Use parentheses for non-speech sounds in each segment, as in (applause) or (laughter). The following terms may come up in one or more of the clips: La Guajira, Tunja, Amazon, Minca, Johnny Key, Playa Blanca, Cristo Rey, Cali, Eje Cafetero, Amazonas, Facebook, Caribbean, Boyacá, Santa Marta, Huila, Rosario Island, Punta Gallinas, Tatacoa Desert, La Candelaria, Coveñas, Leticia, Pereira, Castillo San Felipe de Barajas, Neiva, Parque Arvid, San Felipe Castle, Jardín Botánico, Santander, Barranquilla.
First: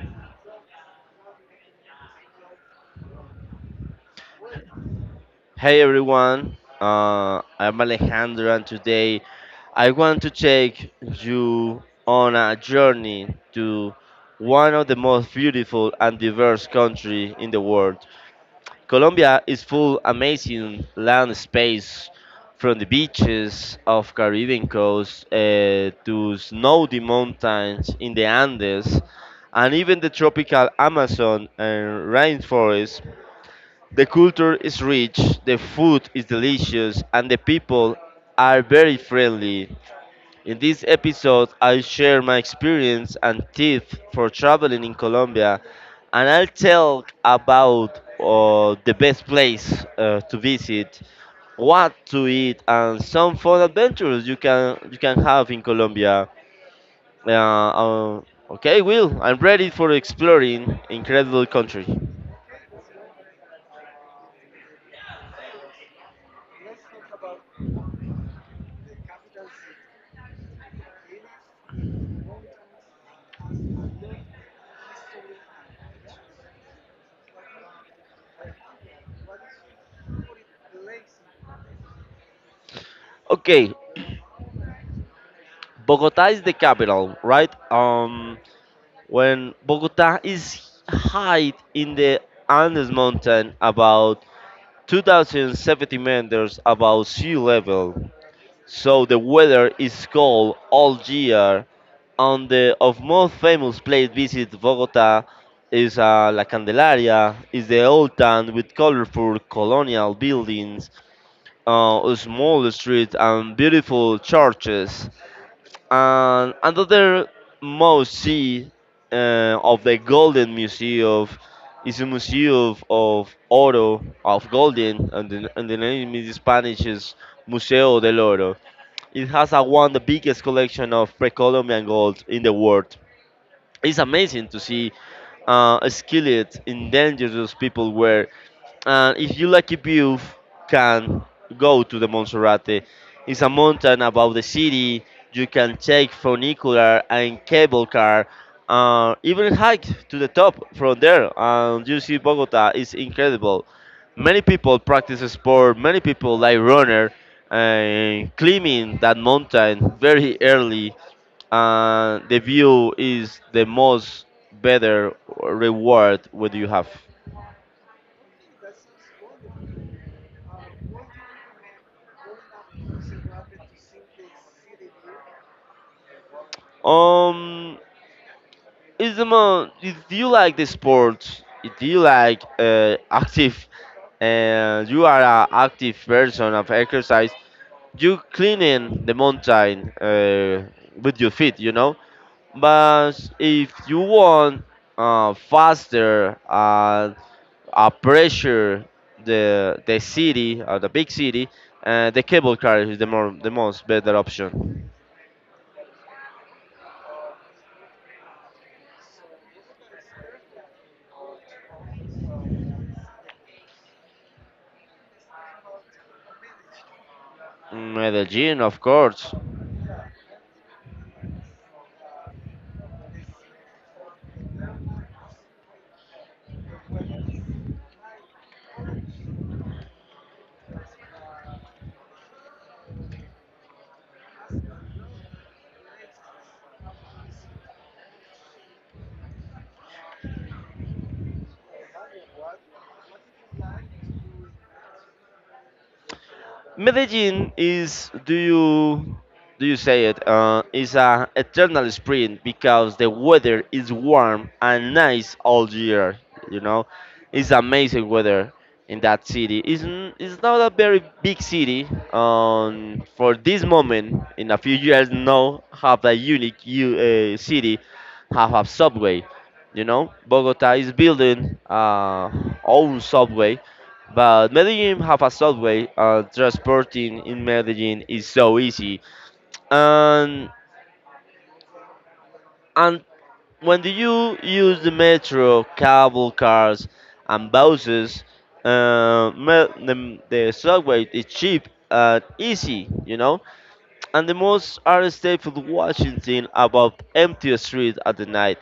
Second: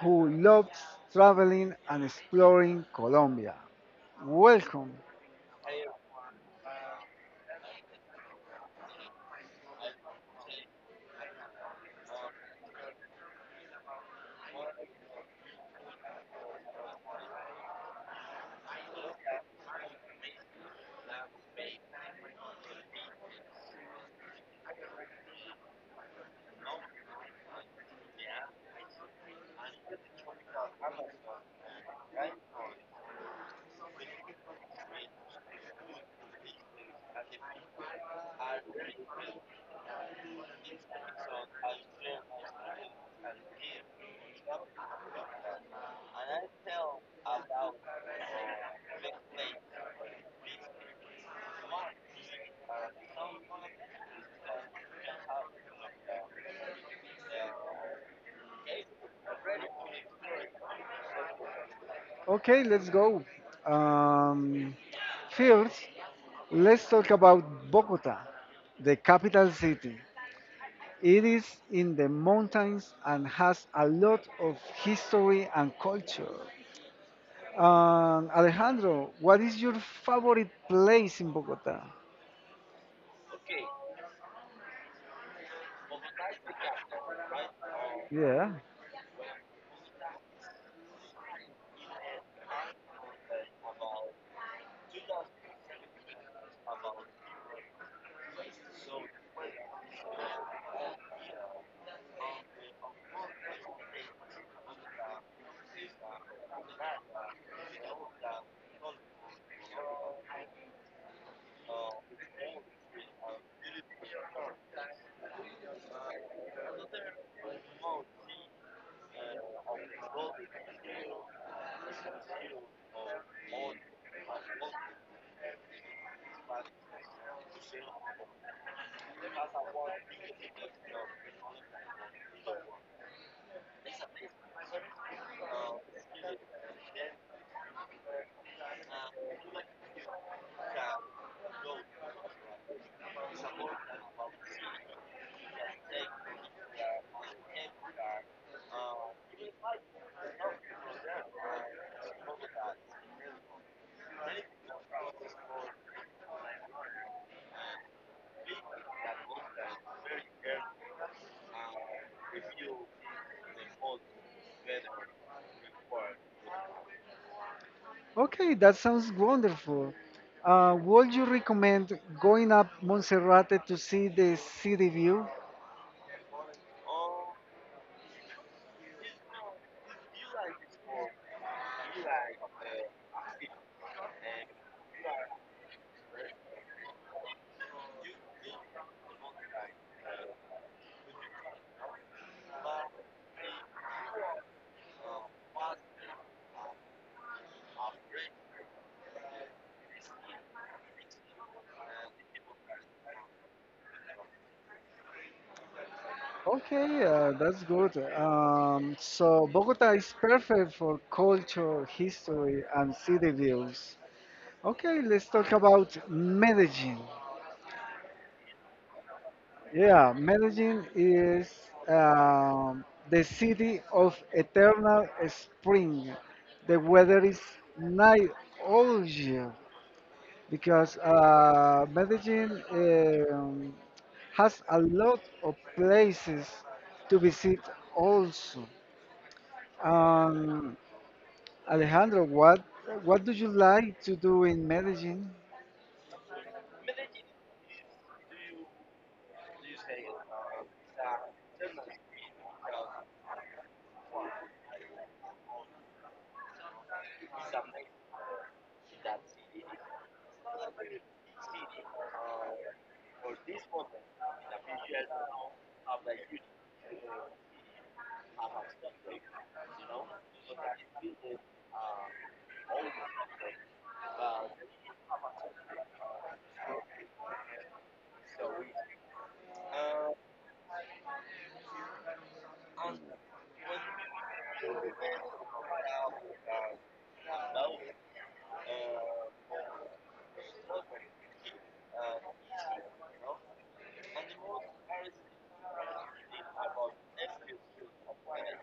who loves traveling and exploring Colombia. Welcome. Hey everyone, I'm Alejandro, and today I want to take you on a journey to one of the most beautiful and diverse country in the world. Colombia is full amazing land space, from the beaches of Caribbean coast to snowy mountains in the Andes, and even the tropical Amazon and rainforest the culture is rich, the food is delicious, and the people are very friendly. In this episode, I'll share my experience and tips for traveling in Colombia, and I'll tell about the best place to visit, what to eat, and some fun adventures you can have in Colombia. Uh, uh, okay, Will, I'm ready for exploring incredible country. Okay, let's go. Um, First, let's talk about Bogota, the capital city. It is in the mountains and has a lot of history and culture. Alejandro, what is your favorite place in Bogota? Okay, Bogota is the capital, right? Yeah. When Bogota is high in the Andes mountain, about 2,070 meters above sea level, so the weather is cold all year. On the of most famous place visit Bogota is La Candelaria, is the old town with colorful colonial buildings, a small street and beautiful churches. And another must see of the Golden Museum is a museum of oro of golden, and the name in Spanish is Museo del Oro. It has a, one of the biggest collection of pre-Columbian gold in the world. It's amazing to see skilled, endangered people were and if you like lucky you can go to the Monserrate. It's a mountain above the city. You can take funicular and cable car, even hike to the top from there. And you see Bogota is incredible. Many people practice sport. Many people like runner and climbing that mountain very early. The view is the most better reward what you have. Okay, that sounds wonderful. Would you recommend going up Monserrate to see the city view? Um, is the mo if you like the sports if you like active and you are an active person of exercise you cleaning the mountain with your feet you know but if you want faster and pressure the city or the big city, the cable car is the more the most better option. Okay, that's good. So Bogota is perfect for culture, history, and city views. Okay, let's talk about Medellin. Mm, Medellin of course. Yeah, Medellin is um, the city of eternal spring. The weather is nice all year because Medellin has a lot of places to visit also. Um, Alejandro, what do you like to do in Medellin? Medellin is do you say it is a eternal spring because the weather is warm and nice all year. You know, it's amazing weather in that city. It's, it's not a very big city. For this moment, in a few years, now have a unique city, have a subway. You know, Bogota is building own subway but Medellin have a subway and transporting in Medellin is so easy. And and when do you use the metro, cable cars and buses, the subway is cheap and easy, you know? And the most are staple Washington about empty street at the night.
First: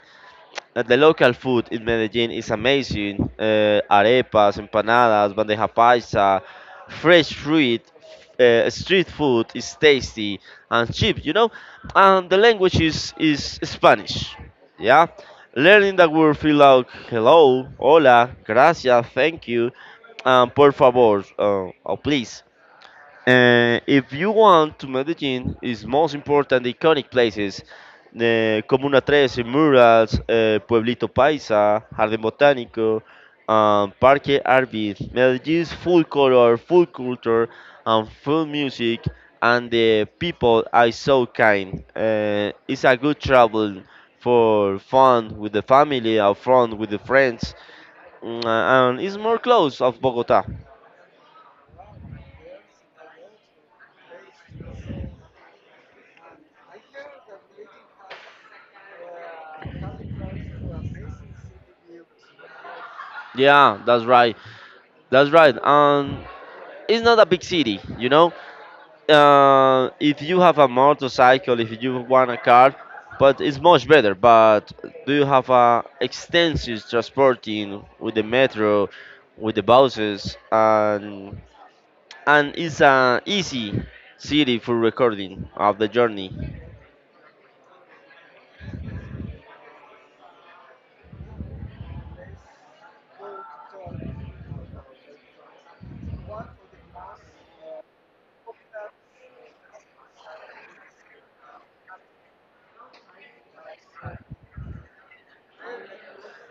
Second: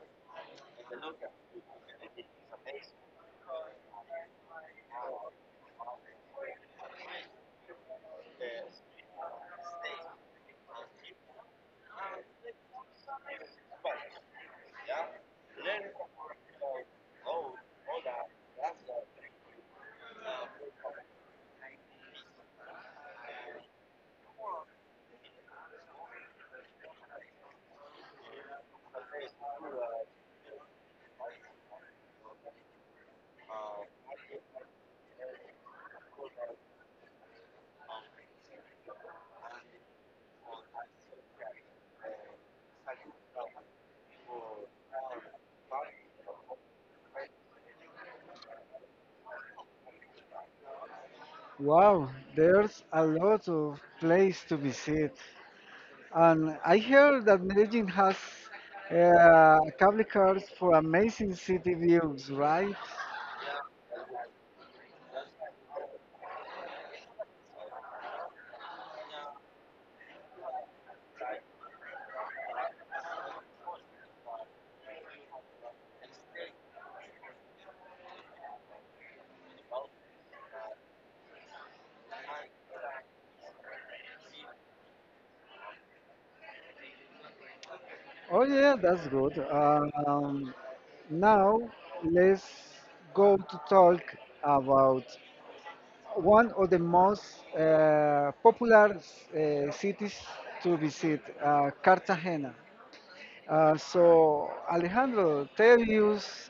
The local food in Medellin is amazing. Arepas, empanadas, bandeja paisa, fresh fruit, street food is tasty and cheap, you know. And the language is Spanish. Yeah. Learning that word feel like hello, hola, gracias, thank you, and por favor, or please. If you want to Medellin, its most important iconic places, the Comuna 13, Murals, Pueblito Paisa, Jardín Botánico, Parque Arvid. Medellin's full color, full culture, and full music, and the people are so kind. It's a good travel for fun with the family or fun with the friends, mm, and it's more close of Bogota. Wow, there's a lot of place to visit. And I heard that Medellin has cable cars for amazing city views, right? Yeah, that's right. That's right. And it's not a big city, you know. If you have a motorcycle, if you want a car, but it's much better. But do you have a extensive transporting with the metro, with the buses, and it's an easy city for recording of the journey. Oh yeah, that's good. Now let's go to talk about one of the most popular cities to visit, Cartagena. So Alejandro, tell us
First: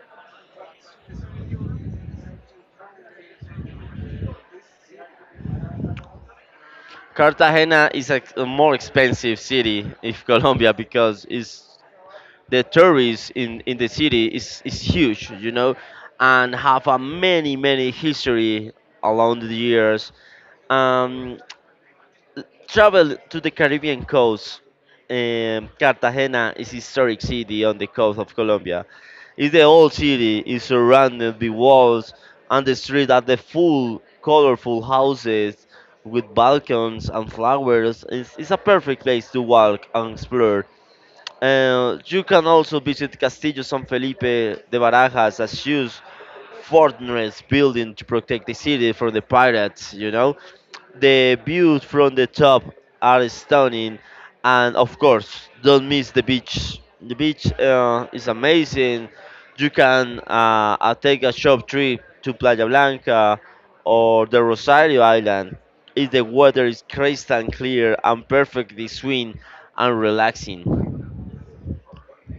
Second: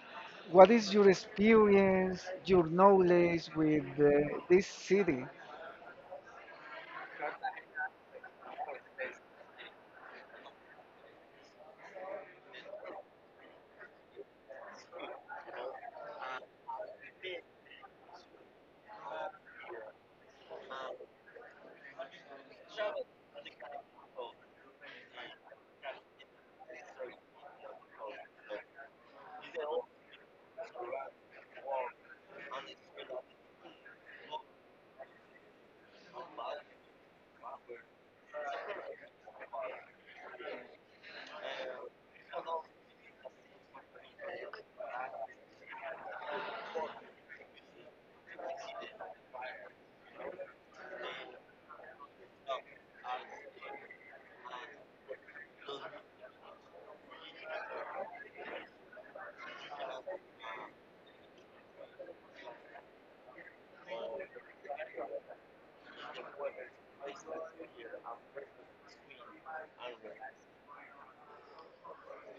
what is your experience, your knowledge with this city? Cartagena is a more expensive city if (laughs) Colombia because it's the tourists in the city is huge you know and have a many history along the years, um travel to the Caribbean coast. Cartagena is a historic city on the coast of Colombia. It's the old city is surrounded by walls and the street are the full colorful houses with balcons and flowers. It's a perfect place to walk and explore. You can also visit Castillo San Felipe de Barajas, a huge fortress building to protect the city from the pirates, you know. The views from the top are stunning, and of course, don't miss the beach. The beach is amazing. You can take a short trip to Playa Blanca or the Rosario Island if the water is crystal clear and perfectly serene and relaxing.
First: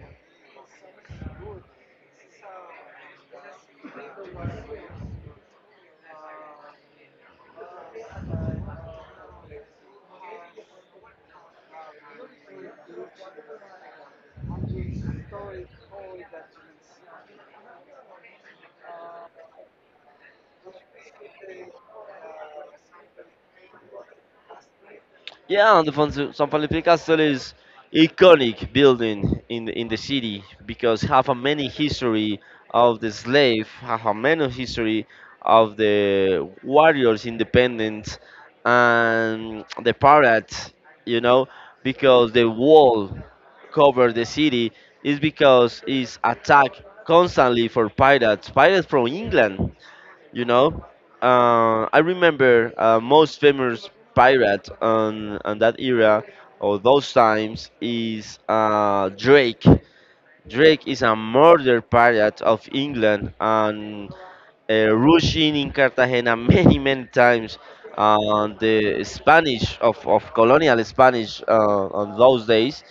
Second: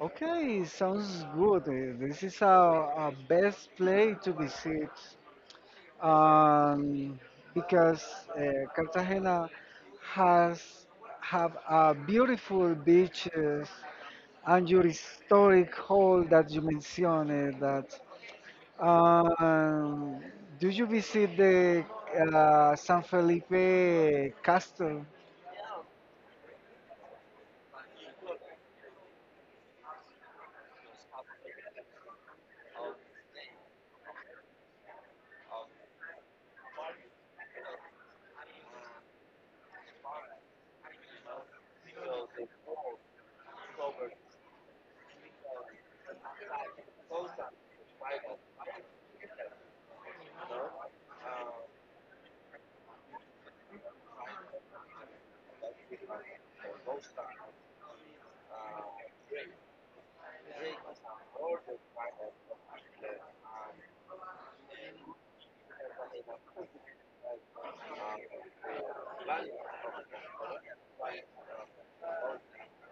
Okay, sounds good. This is a best place to visit, um, because Cartagena has have a beautiful beaches and your historic hall that you mentioned. That, um, do you visit the San Felipe Castle? Yeah, and the San Felipe Castle is iconic building in the city because have a many history of the slave, have a many history of the warriors independence and the pirates, you know, because the wall cover the city is because it's attacked constantly for pirates, pirates from England you know, I remember most famous pirate on that era or those times is Drake. Drake is a murder pirate of England and rushing in Cartagena (laughs) many times. The Spanish of colonial Spanish on those days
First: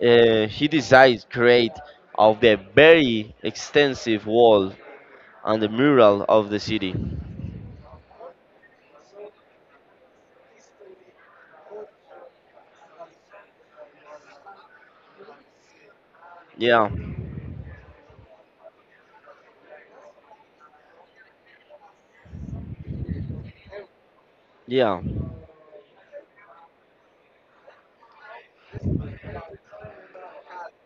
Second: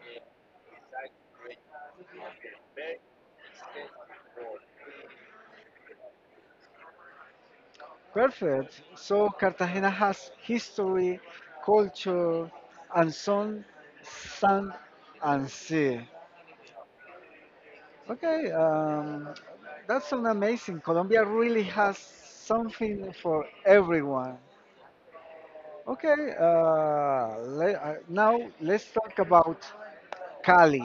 he decides create of the very extensive wall and the mural of the city. Perfect. So Cartagena has history, culture, and sun, sand, and sea. Yeah. Okay, that's an amazing. Colombia really has something for everyone. Yeah. Okay, now let's talk about Cali,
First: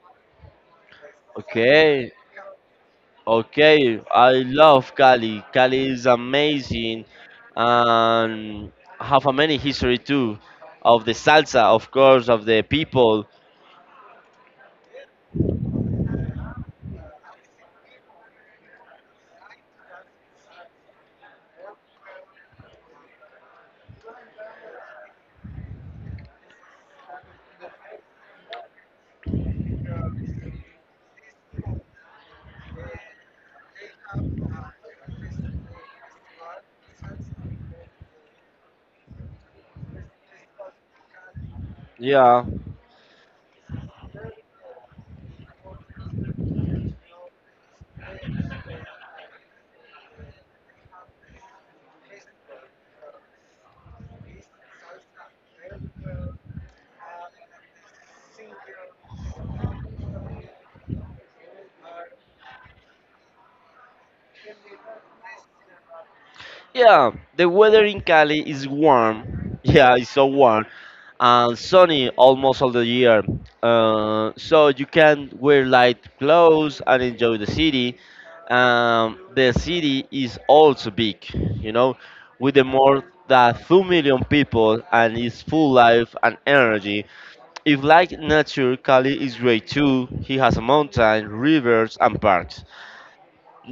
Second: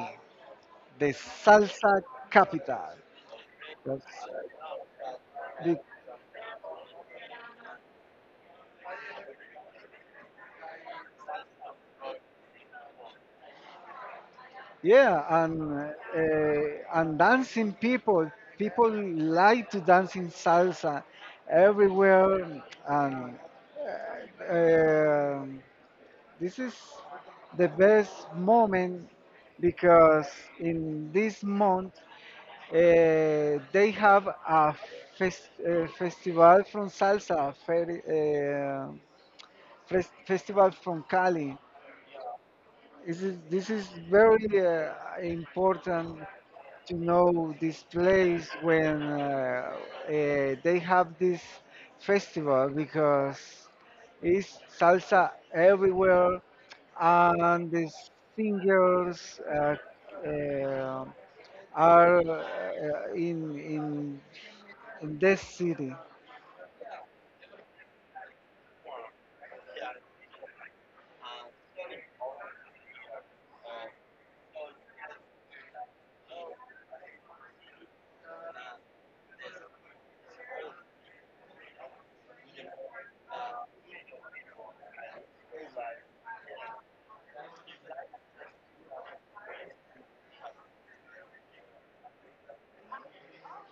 the salsa Okay. capital. Okay. That's, I uh, love Cali. the Cali is amazing and have a many history too of the salsa, of course, of the people. Yeah, and and dancing people, people like to dance in salsa everywhere, and uh, um this is the best moment because in this month uh, they have a festival from salsa, festival from Cali. Yeah. This is very important to know this place when uh, they have this festival because it's salsa everywhere and the singers uh, are in this city. Yeah, the weather in Cali is warm. Yeah, it's so warm and sunny almost all the year. So you can wear light clothes and enjoy the city. The city is also big, you know, with the more than 2 million people and it's full life and energy. If like nature, Cali is great too. He has a mountain, rivers, and parks.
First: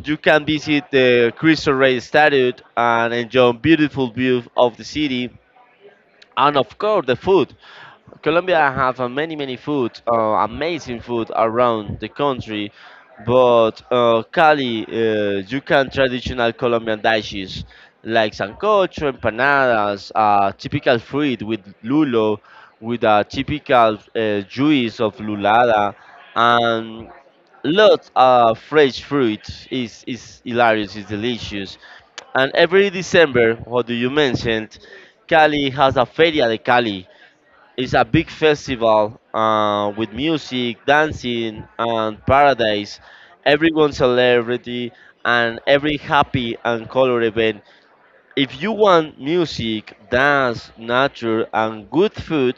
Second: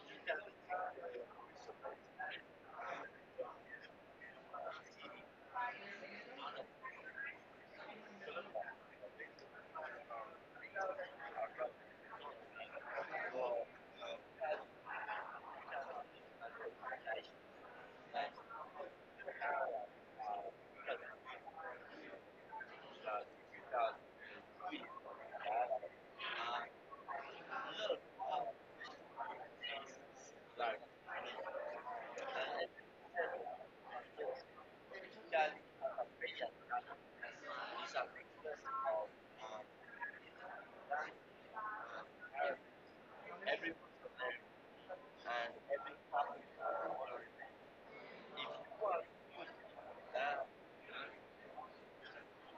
You can visit the Cristo Rey statue and enjoy beautiful view of the city and of course the food. Colombia have many food, amazing food around the country, but Cali, you can traditional Colombian dishes like sancocho, empanadas, typical fruit with lulo, with a typical juice of lulada, and lots of fresh fruit is hilarious, is delicious. And every December, what do you mentioned, Cali has a Feria de Cali it's a big festival with music, dancing, and paradise. Everyone celebrity and every happy and color event. If you want music, dance, nature, and good food,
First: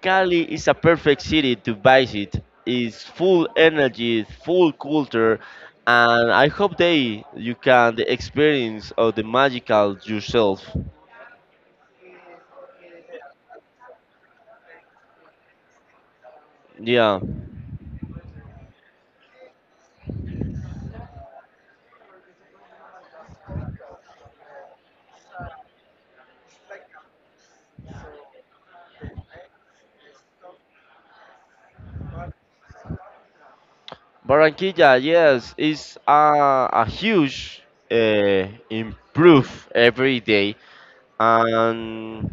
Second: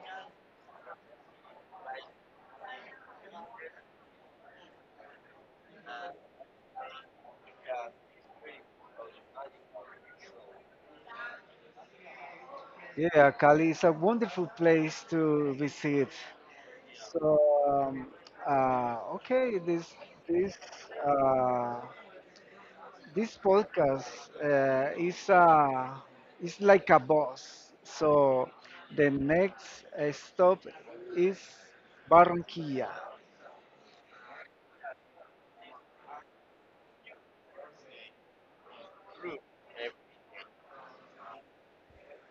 Cali is a perfect city to visit. It's full energy, full culture, and I hope they you can the experience of the magical yourself. Yeah, Cali is a wonderful place to visit. Yeah. So um, okay, this uh, this podcast uh, is uh, is like a bus. So the next stop is Barranquilla. Barranquilla, yes, is a huge improve every day, and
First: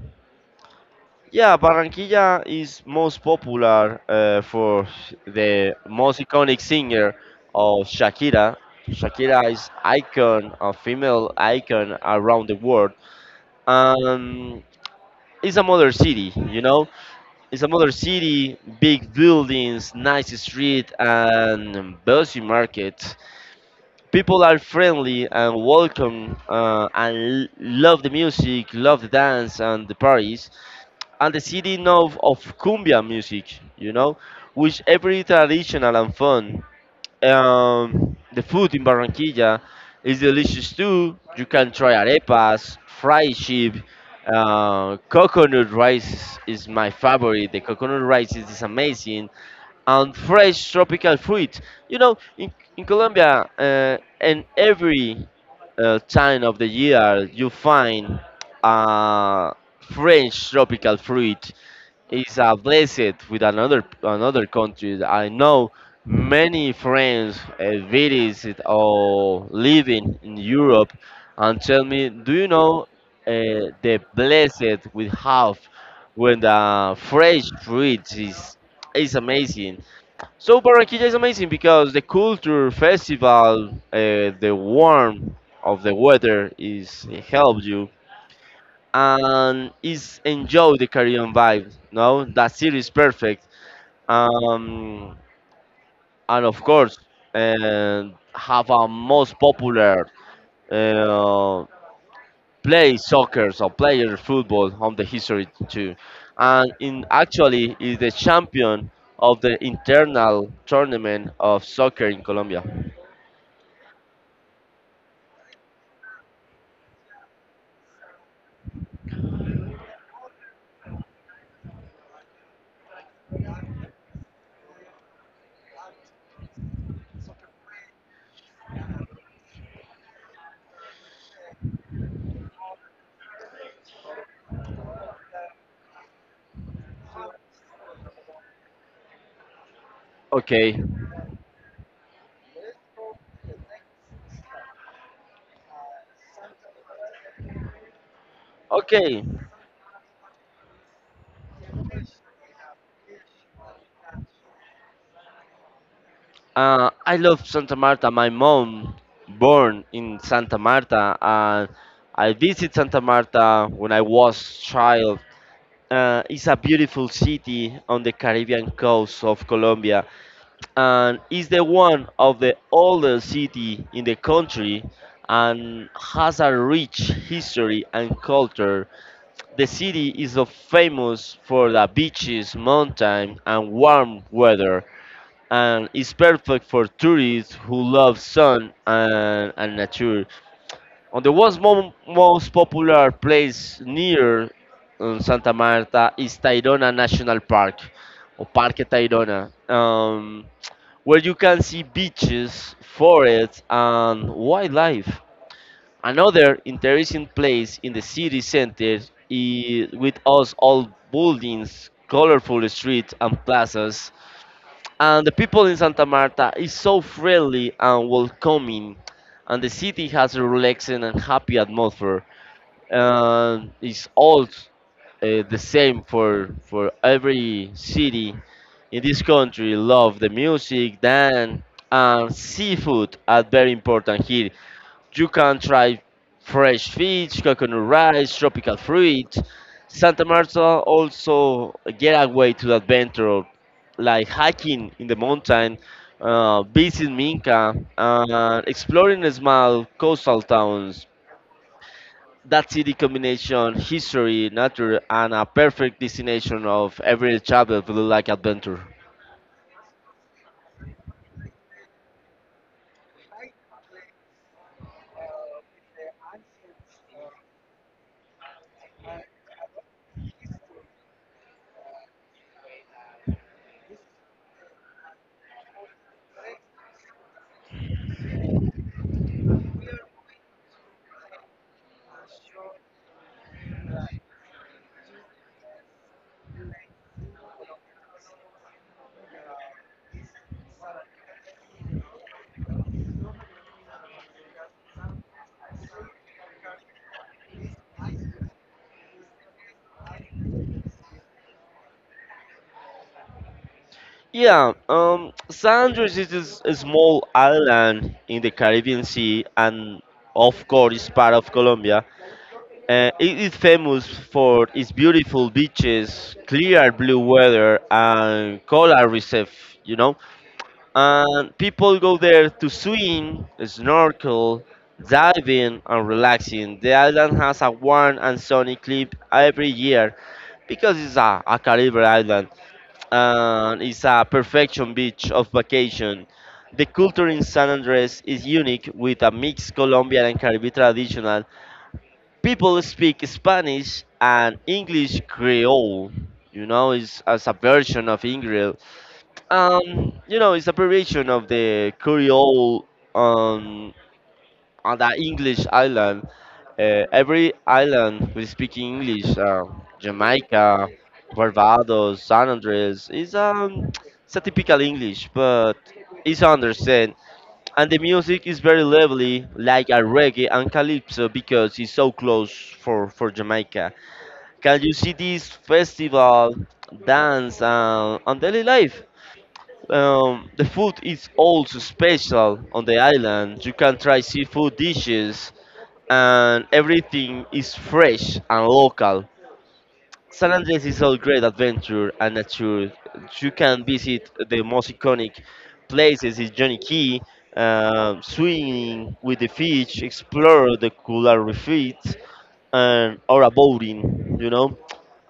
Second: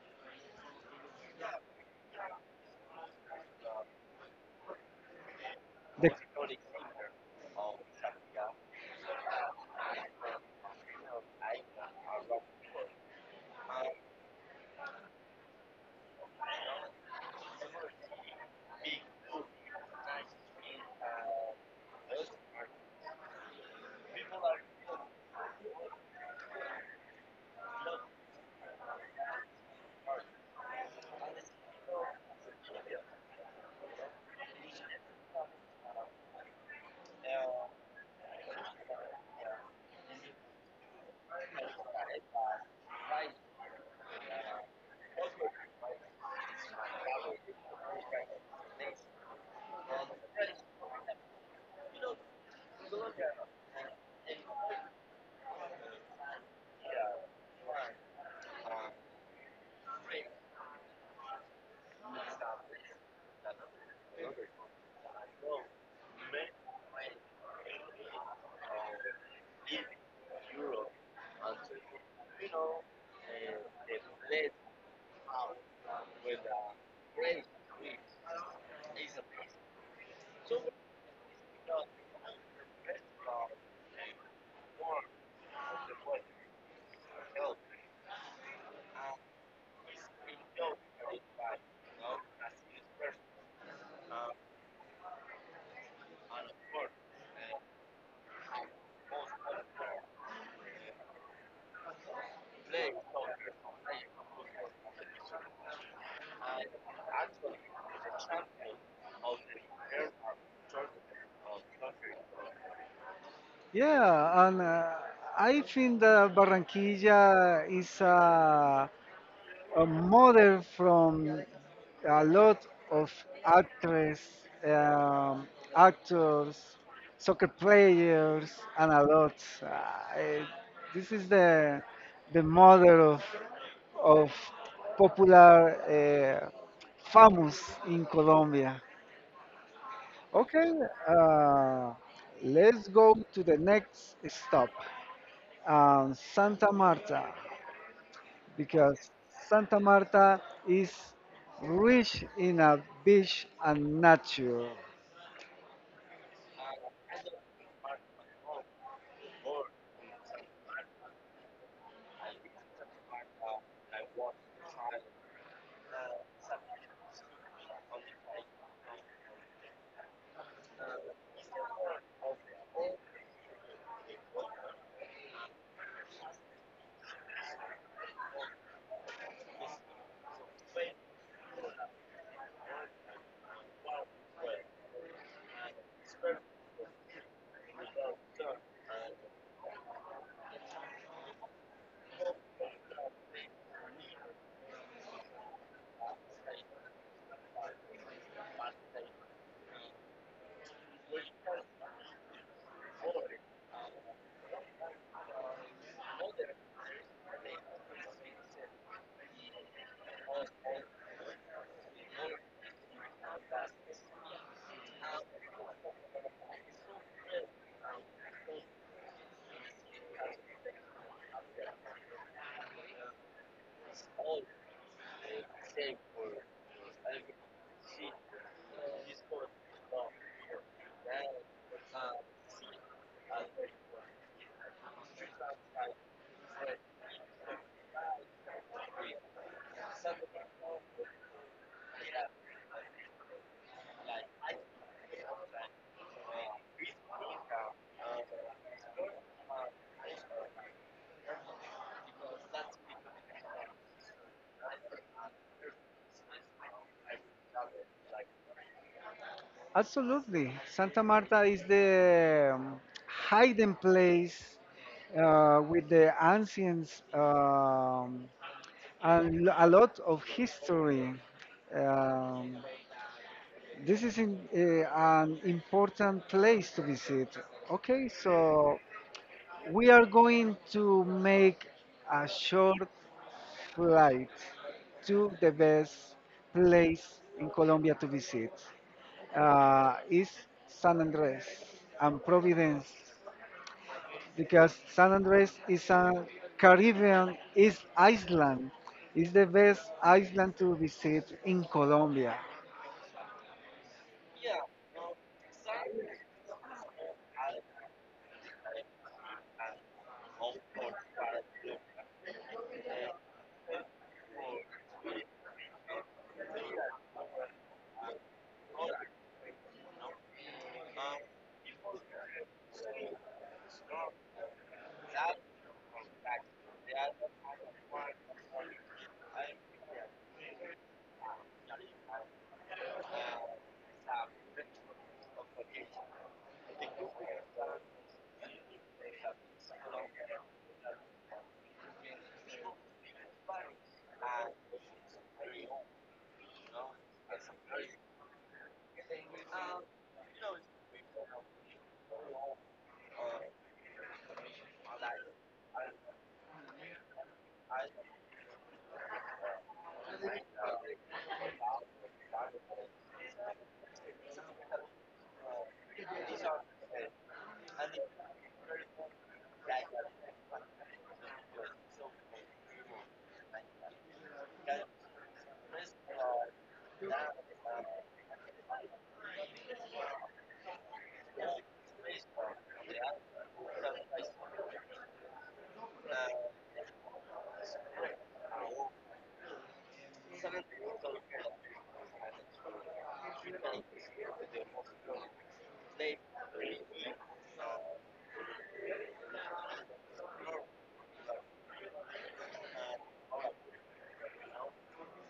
yeah, Barranquilla is most popular for the The, most iconic singer of Shakira. Shakira is icon, a female icon around the world, and it's a mother city, you know. It's a mother city, big buildings, nice street, and busy market. People are friendly and welcome and love the music, love the dance and the parties, and the city know of cumbia music, you know, which every traditional and fun. The food in Barranquilla is delicious too. You can try arepas, fried sheep, coconut rice is my favorite. The coconut rice is amazing and fresh tropical fruit. You know, in Colombia, in every time of the year, you find uh, fresh tropical fruit. It's a blessed with another country. I know many friends visit or living in Europe and tell me, do you know the blessed we have when the fresh fruit is amazing. So Barranquilla is amazing because the culture, festival, the warmth of the weather is it help you and is enjoy the Caribbean vibe. No, that city is perfect. Um, and of course, and have a most popular uh, play soccer or player football on the history too. And in actually is the champion of the internal tournament of soccer in Colombia. yeah, and I think that Barranquilla is a model from a lot of actress, um, actors, soccer players, and a lot. Uh, I, this is the model of of popular, famous in Colombia. Okay, Okay, uh, let's go to the next stop, Santa Marta because okay. Santa Marta is rich in a beach and nature. I love Santa Marta. My mom born in Santa Marta, and I visit Santa Marta when I was child. It's a beautiful city on the Caribbean coast of Colombia, and is the one of the oldest city in the country, and has a rich history and culture. The city is famous for the beaches, mountain, and warm weather. And is perfect for tourists who love sun and nature. And the world's most popular place near Santa Marta is Tayrona National Park, or Parque Tayrona, where you can see beaches, forests, and wildlife. Another interesting place in the city center is with us all buildings, colorful streets, and plazas. And the people in Santa Marta is so friendly and welcoming, and the city has a relaxing and happy atmosphere and it's all the same for every city in this country. Love the music, dance, and seafood are very important here. You can try fresh fish, coconut rice, tropical fruit. Santa Marta also a getaway to adventure, like hiking in the mountain, visiting Minca, and exploring small coastal towns. That city combination history, nature, and a perfect destination of every travel will like adventure. Absolutely. Santa Marta is the hidden place with the ancients, and a lot of history. Um, this is in, an important place to visit. Okay, so we are going to make a short flight to the best place in Colombia to visit, is San Andres and Providence, because San Andres is a Caribbean is island, is the best island to visit in Colombia. Yeah, San Andres is a small island in the Caribbean Sea, and of course, it's part of Colombia. It is famous for its beautiful beaches, clear blue weather, and coral reef. And people go there to swim, snorkel, diving, and relaxing. The island has a warm and sunny clip every year because it's a Caribbean island and it's a perfection beach of vacation. The culture in San Andres is unique with a mixed Colombian and Caribbean traditional. People speak Spanish and English Creole. It's as a version of English. It's a variation of the Creole um, on the English island. Every island we speak English. Jamaica, Barbados, San Andres is (tsk) it's a typical English, but it's understand. And the music is very lively, like a reggae and calypso, because it's so close for Jamaica. Can you see this festival dance on daily life? The food is also special on the island. You can try seafood dishes, and everything is fresh and local. San Andres is a great adventure and nature. You can visit the most iconic places in Johnny Key, swimming with the fish, explore the coral reefs, and or a boating.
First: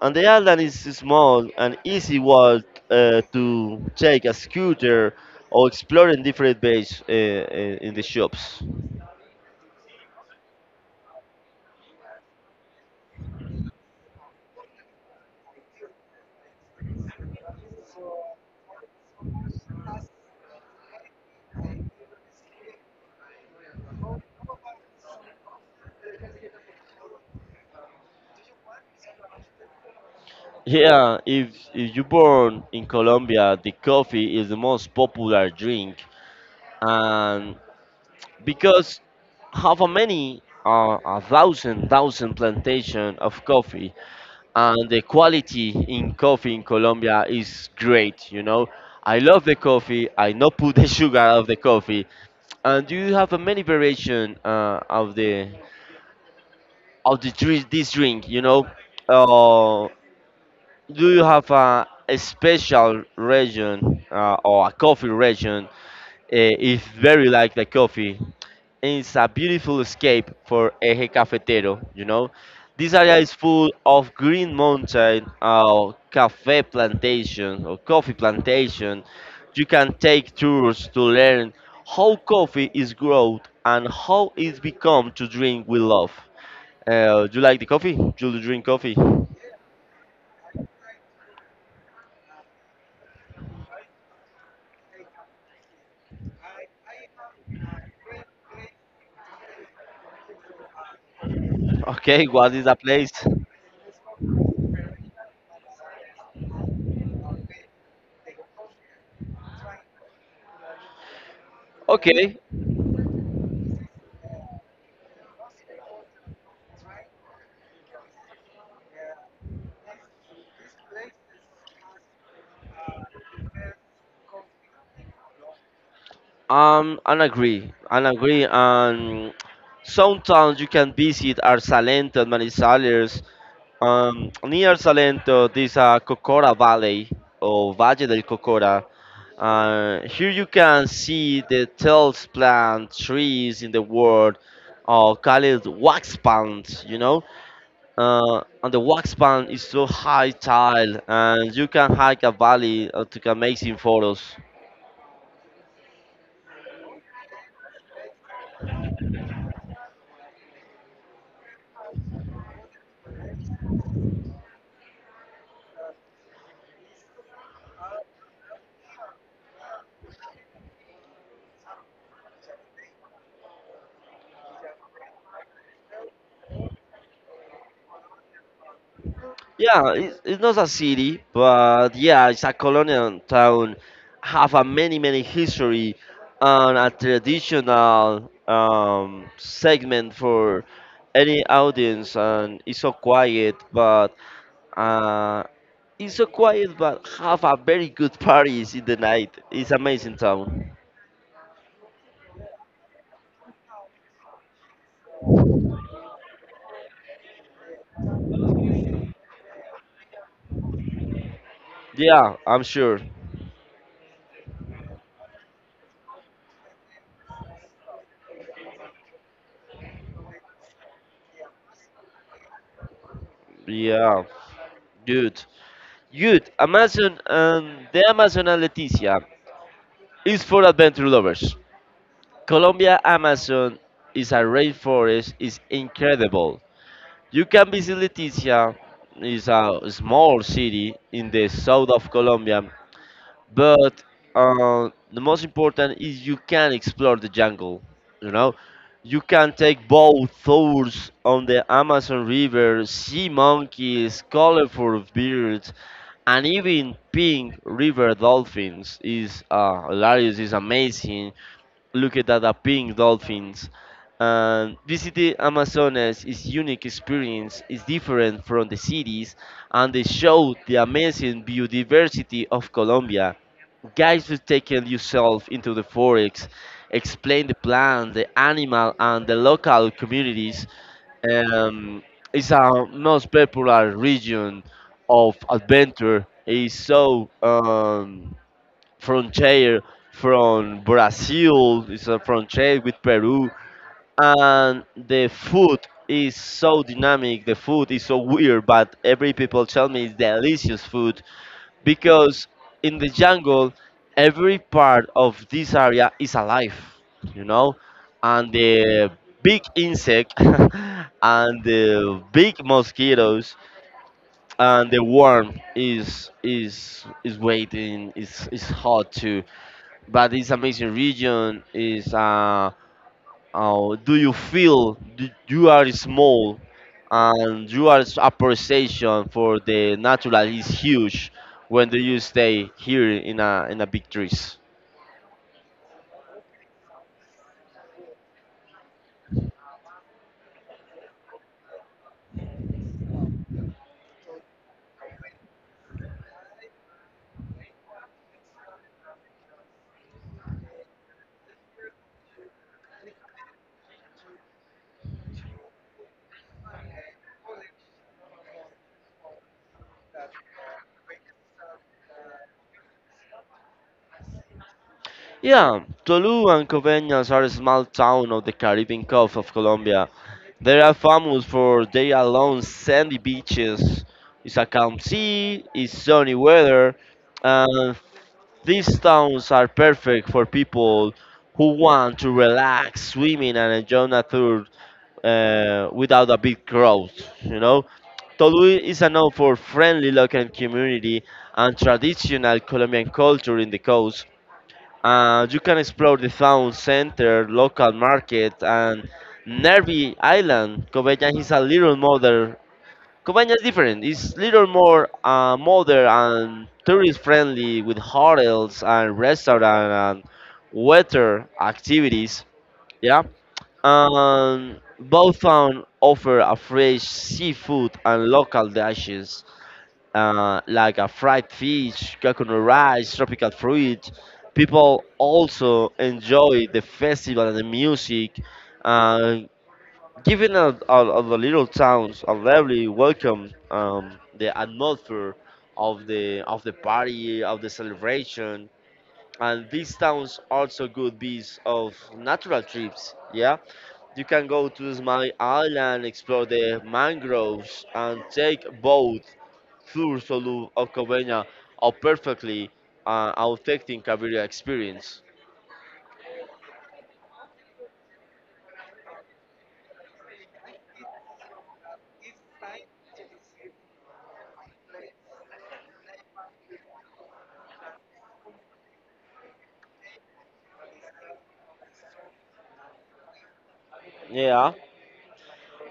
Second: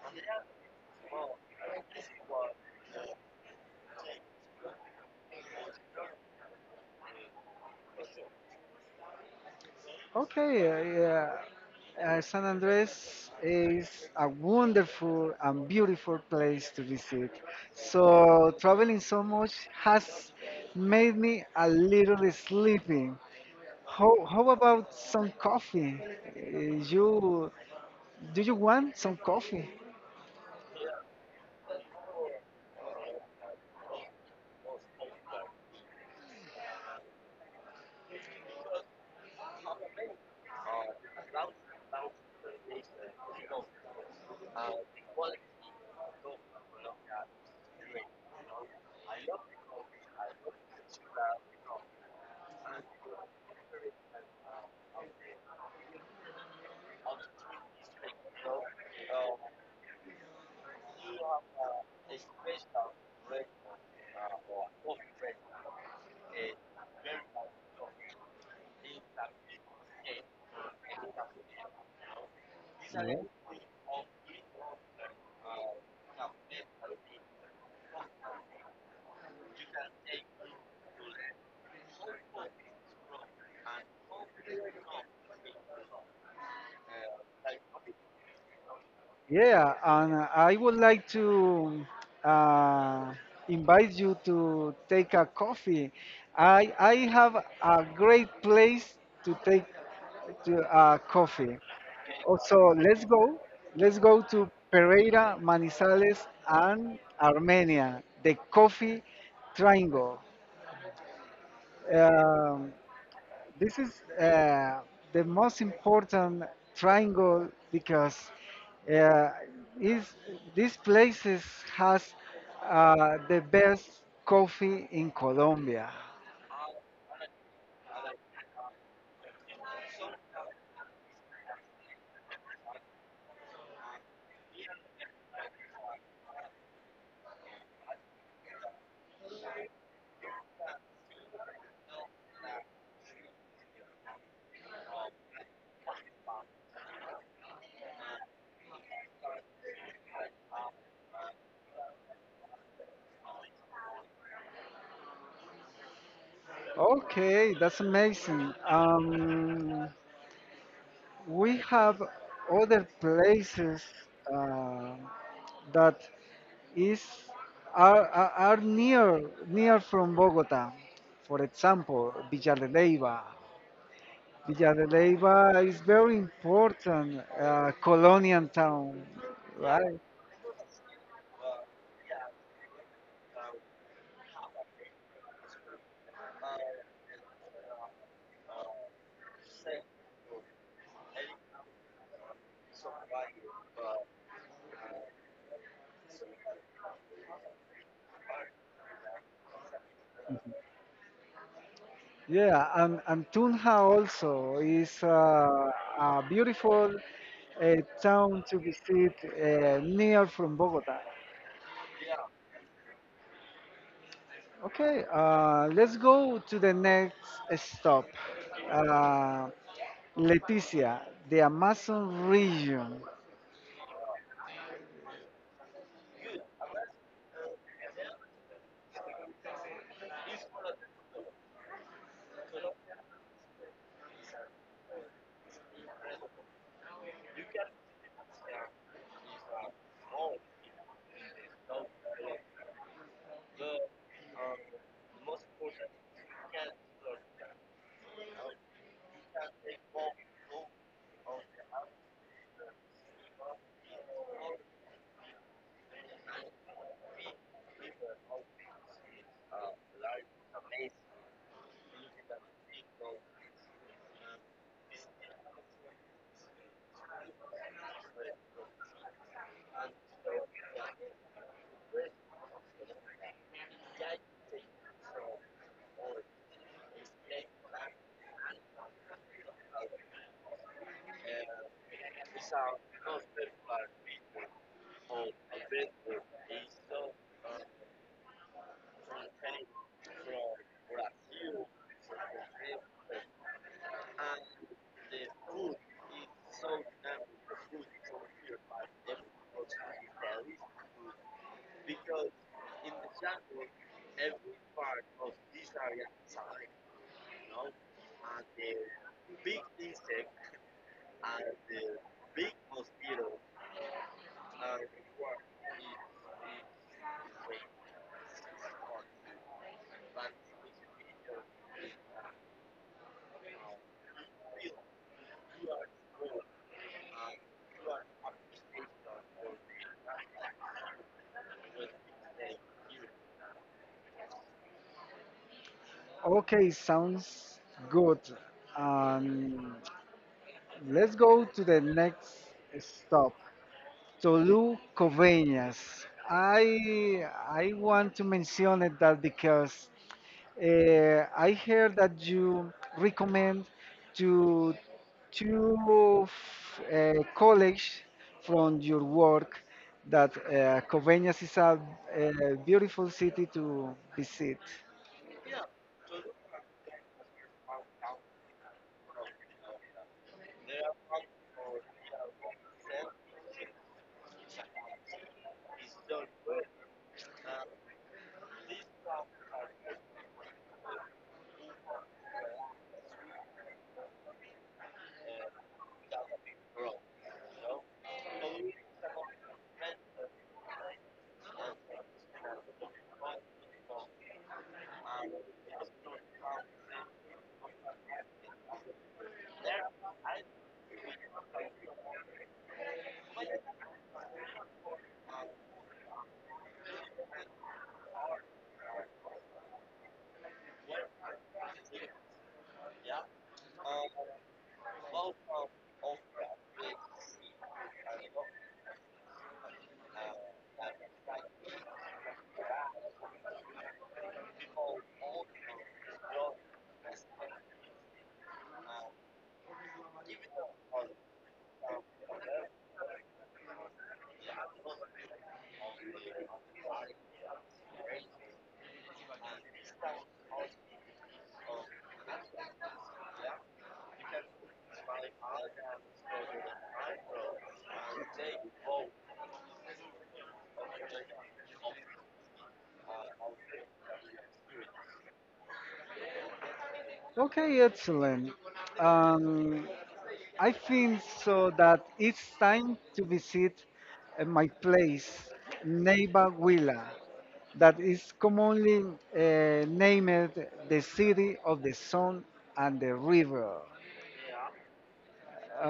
And the island is small and easy walk to take a scooter or explore in different bays in the shops. Okay, yeah. San Andres is a wonderful and beautiful place to visit. So traveling so much has made me a little sleepy. How about some coffee? Uh, you do you want some coffee? Yeah, if you born in Colombia, the coffee is the most popular drink, and because how many a thousand plantation of coffee and the quality in coffee in Colombia is great. I love the coffee. I not put the (laughs) sugar out of the coffee, and you have a many variation of the drink, this drink. Uh, do you have a special region or a coffee region? If very like the coffee it's a beautiful escape for Eje Cafetero. This Yeah, area is full of green mountain, cafe plantation or coffee plantation. You can take tours to learn how coffee is grown and how it's become to drink with love. Do you like the coffee? Do you drink coffee? (laughs) yeah, and I would like to uh, invite you to take a coffee. I have a great place to take to coffee. Okay, what Also, is the let's place? go. Let's go to Pereira, Manizales, and Armenia. The coffee triangle. Okay. Um, this is the most important triangle because uh, is these places has the best coffee in Colombia. I agree. I agree. And sometimes you can visit Arsalento and Manizales. Near Salento, there's a Cocora Valley or Valle del Cocora. Here you can see the tallest plant trees in the world, or called wax plant. And the wax plant is so high tile, and you can hike a valley to take amazing photos. Okay, that's amazing. We have other places uh, that is are, are near from Bogota. For example, Villa de Leyva. Villa de Leyva is very important, colonial town, Yeah, right? it's not a city, but yeah, it's a colonial town. Have a many history and a traditional segment for any audience, and it's so quiet, but uh, it's so quiet, but have a very good parties in the night. It's amazing town. Yeah, and Tunja also is a beautiful uh, town to visit near from Bogota. Yeah, I'm sure. Okay, let's go to the next stop. Uh, Leticia, the Amazon region. Yeah, good, good. Amazon and the Amazon and Leticia is for adventure lovers. Colombia Amazon is a rainforest is incredible. You can visit Leticia, is a small city in the south of Colombia, but the most important is you can explore the jungle. You know, you can take boat tours on the Amazon River, see monkeys, colorful birds, and even pink river dolphins is hilarious, is amazing looked at the pink dolphins. And visiting Amazonas is unique experience is different from the cities and they show the amazing biodiversity of Colombia. Guys who taken yourself into the forest, explain the plant, the animal and the local communities. Um, it's our most popular region of adventure. It's so frontier from Brazil, it's a frontier with Peru, and the food is so dynamic, the food is so weird, but every people tell me it's delicious food because in the jungle, every part of this area is alive, you know, and the big insect (laughs) and the big mosquitoes and the worm is waiting is hot to but this amazing region is do you feel you are small and you your appreciation for the natural is huge when do you stay here in a big trees Okay, sounds good. Um, Let's go to the next stop, Tolu Covenias. I I want to mention it that because I heard that you recommend to two college from your work that Covenias is a, beautiful city to visit. yeah Tolu and Coveñas are a small town of the Caribbean coast of Colombia. They are famous for their long sandy beaches. It's a calm sea, it's sunny weather, and These towns are perfect for people who want to relax, swimming, and enjoy nature without a big crowd. You know, Tolui is a known for friendly local community and traditional Colombian culture in the coast. You can explore the town center, local market, and Nervi Island. Coveyan is a little modern. Covagna is different. It's little more modern and tourist friendly with hotels and restaurant and water activities. Yeah. Both towns offer a fresh seafood and local dishes like a fried fish, coconut rice, tropical fruit. People also enjoy the festival and the music. uh, Given all the little towns unlevelly welcome the atmosphere of the party of the celebration, and these towns also good beasts of natural trips. Yeah, you can go to Smile Island, explore the mangroves and take boat through Solu of Covenia are perfectly affecting Cabrera experience. Okay, excellent. Um, I think so that it's time to visit my place, Neiva Huila, that is commonly named the city of the sun and the river. Yeah.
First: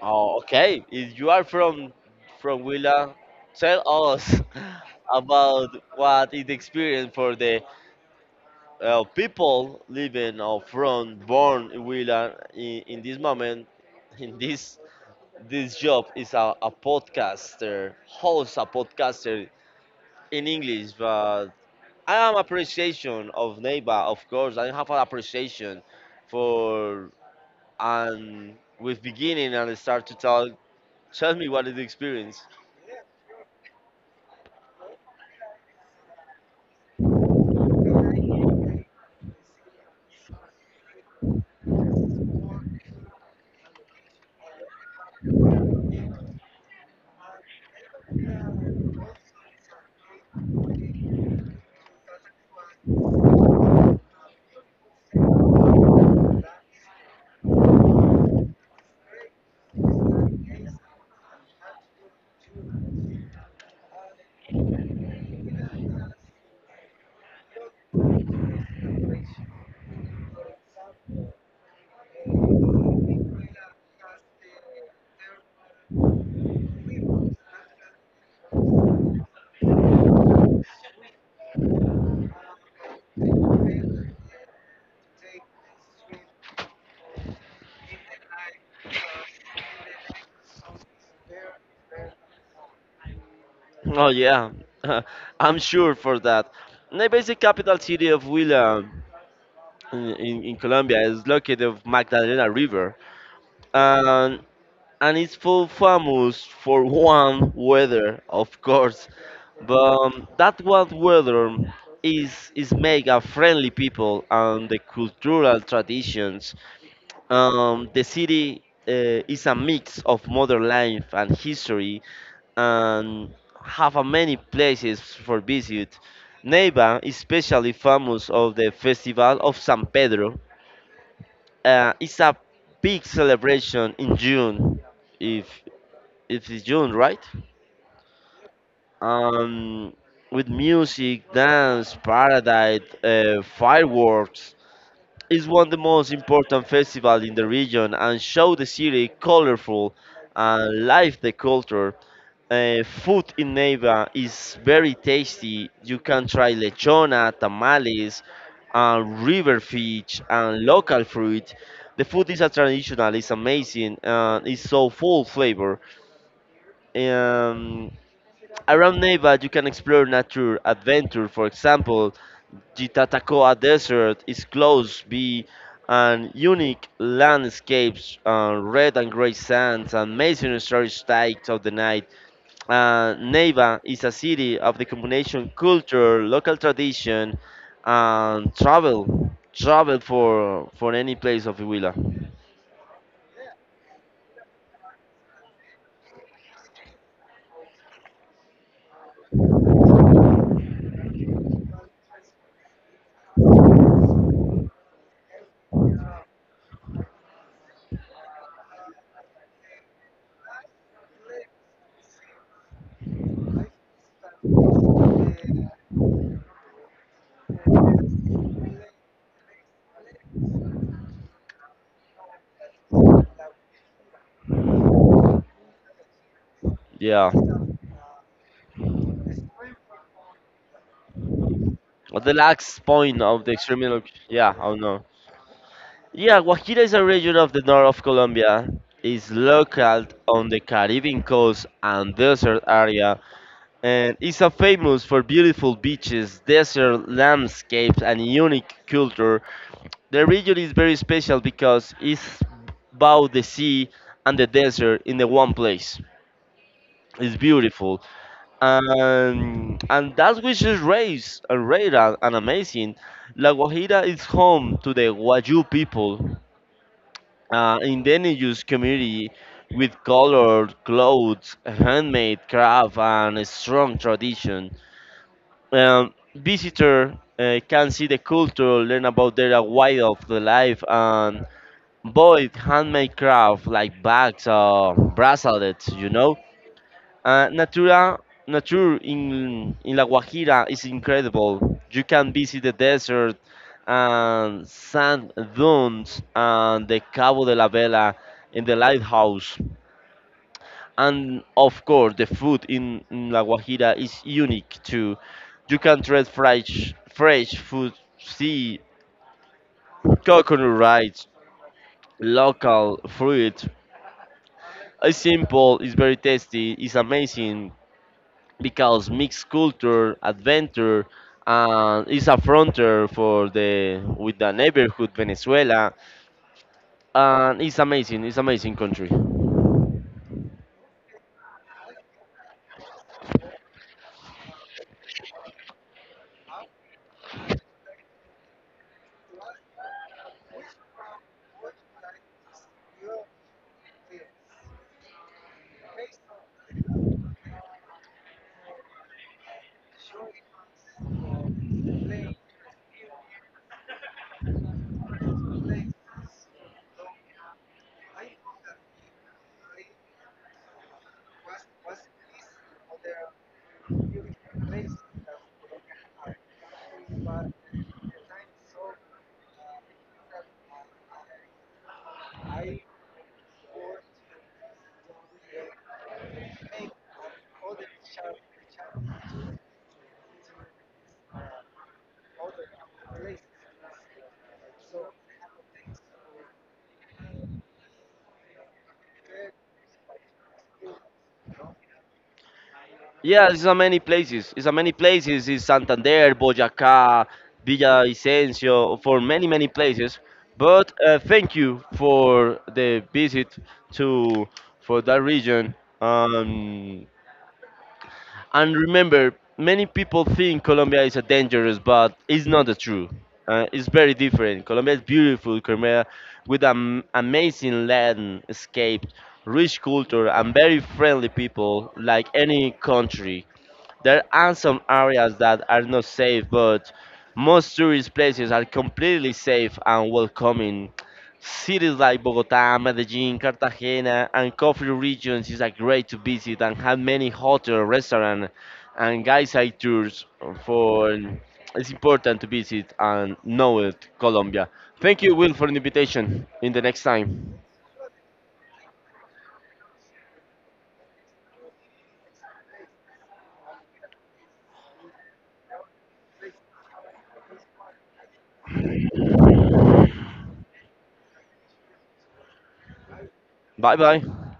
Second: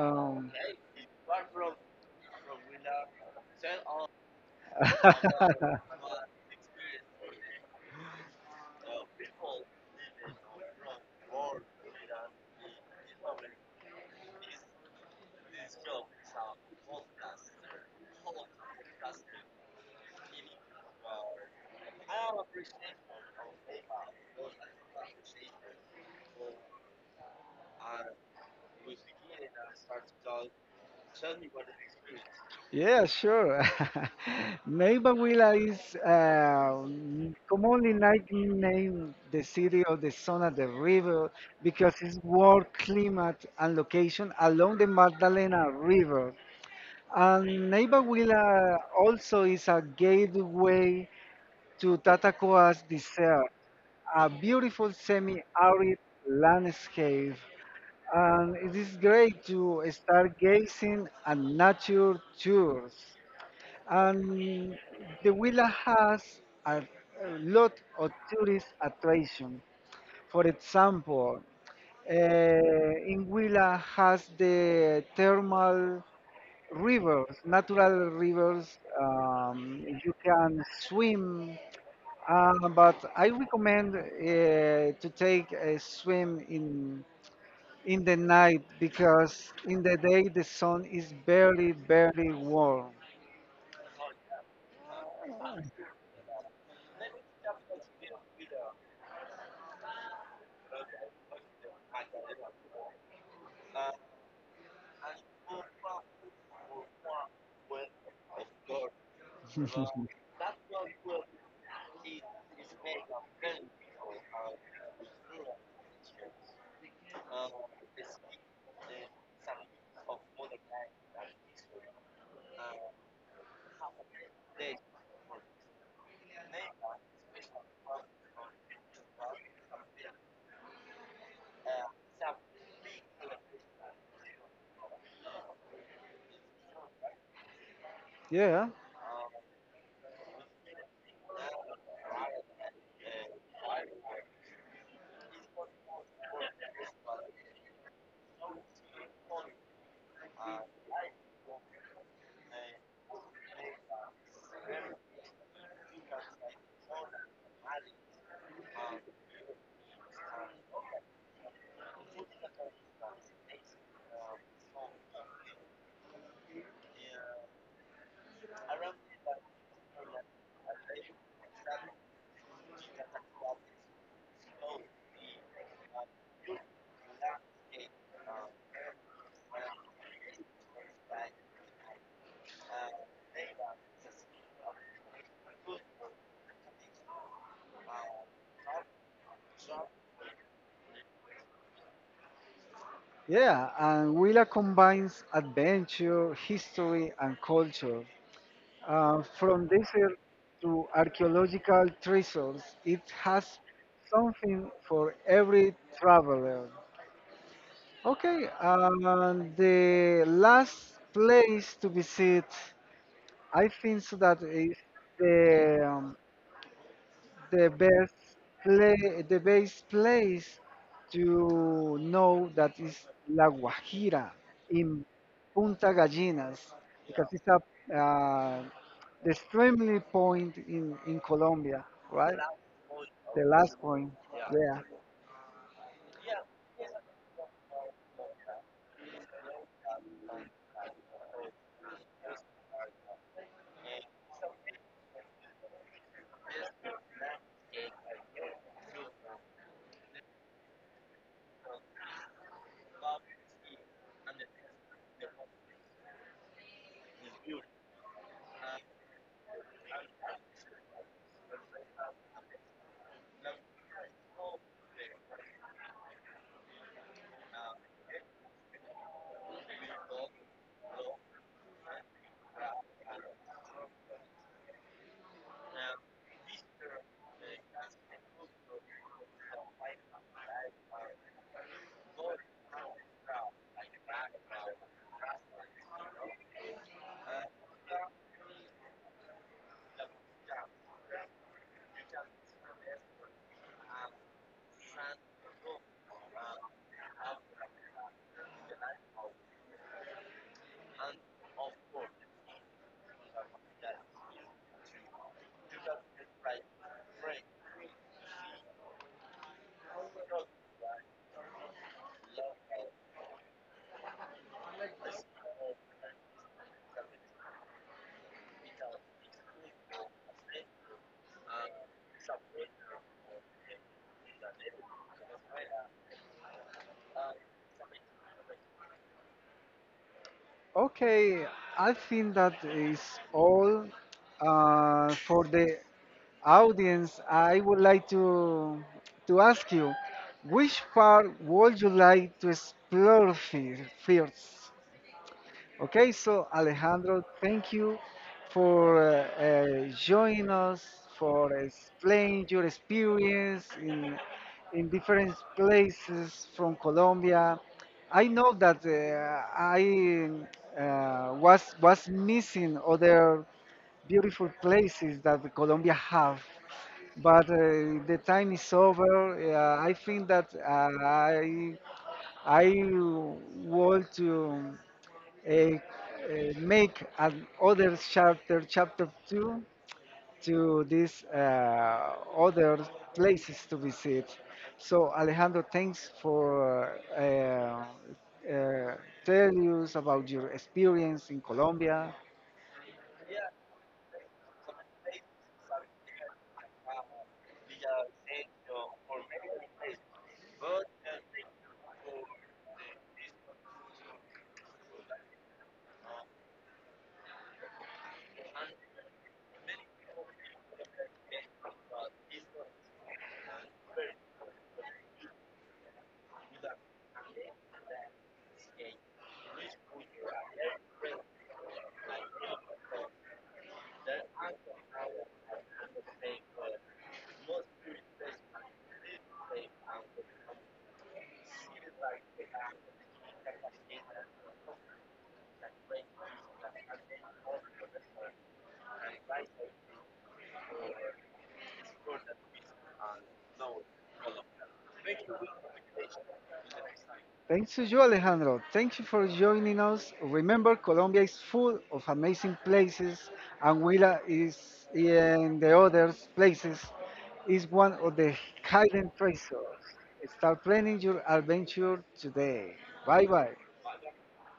Oh, okay. If you are from Huila, tell us (laughs) about (laughs) what is the experience for the people living or from born in Huila in this moment, in this job is a podcaster, host a podcaster in English, but I am appreciation of Neighbor, of course. I have an appreciation for and with beginning and start to talk. Tell me what is the experience. Yeah, sure. (laughs) Neiva Huila is commonly named the city of the Son of the river because its warm climate and location along the Magdalena River. And Neiva Huila also is a gateway to Tatacoa's desert, a beautiful semi-arid landscape. And it is great to start gazing at nature tours, and the villa has a, a lot of tourist attraction. For example, in Huila has the thermal rivers, natural rivers. You can swim, but I recommend to take a swim in the night, because in the day the sun is very very warm. Oh yeah, (laughs) I'm sure for that. The basic capital city of Huila in Colombia is located of Magdalena River, and and it's full famous for warm weather, of course. But that warm weather is mega friendly people and the cultural traditions. The city is a mix of modern life and history and have a many places for visit. Neiva is especially famous of the Festival of San Pedro. It's a big celebration in June, if if it's June, right? (laughs) Yeah. Um, with music, dance, paradise, fireworks. It's one of the most important festivals in the region and show the city colorful and live the culture. Food in Neiva is very tasty. You can try lechona, tamales, and river fish, and local fruit. The food is a traditional, it's amazing, and it's so full flavor. Um, Around Neiva, you can explore nature, adventure. For example, the Tatacoa Desert is close by and unique landscapes, red and gray sands, and amazing stories tied of the night. Neiva is a city of the combination culture, local tradition, and travel. Travel for any place of Huila. Yeah, and Willa combines adventure, history, and culture. From desert to archaeological treasures, it has something for every traveler. Okay, and the last place to visit, I think so that is the, the the best place to know, that is La Guajira in Punta Gallinas, because Yeah. it's a, uh, the extremely point in Colombia, The right? last point The of the last extreme point, yeah, not yeah. know. Yeah, Guajira is a region of the north of Colombia. It's located on the Caribbean coast and desert area, and it's a famous for beautiful beaches, desert landscapes, and unique culture. The region is very special because it's both the sea and the desert in the one place. It's beautiful, and that which is raised and rare and amazing. La Guajira is home to the Wayuu people, indigenous community with colored clothes, handmade craft, and a strong tradition. Visitor can see the culture, learn about their way of the life, and both handmade craft like bags or bracelets. Uh, natura, Nature in La Guajira is incredible. You can visit the desert and sand dunes and the Cabo de la Vela in the lighthouse. And of course, the food in La Guajira is unique too. You can try fresh food, see coconut rice, local fruit. It's simple, it's very tasty, it's amazing because mixed culture, adventure, and it's a frontier for the with the neighborhood Venezuela, and it's amazing. It's amazing country. Okay, I think that is all for the audience. I would like to ask you, which part would you like to explore first? Okay, so Alejandro, thank you for joining us, for explaining your experience in different places from Colombia. I know that I was missing other beautiful places that Colombia have, but the time is over. I think that I want to eh, make another chapter, chapter two, to these other places to visit. So Alejandro, thanks for tell us about your experience in Colombia. Yeah, it's a many places. It's a many places. It's Santander, Boyacá, Villavicencio, for many places. But thank you for the visit to for that region. And remember, many people think Colombia is a dangerous, but it's not the true. It's very different. Colombia is beautiful. Colombia with an amazing landscape, rich culture, and very friendly people, like any country. There are some areas that are not safe, but most tourist places are completely safe and welcoming. Cities like Bogota, Medellin, Cartagena, and coffee regions is a great to visit and have many hotel, restaurant, and guide tours. For it's important to visit and know it, Colombia. Thank you, Will, for the invitation. In the next time. Thanks to you, Alejandro. Thank you for joining us. Remember, Colombia is full of amazing places, and Huila is in the other places is one of the hidden treasures. Start planning your adventure today. Bye bye. Bye bye.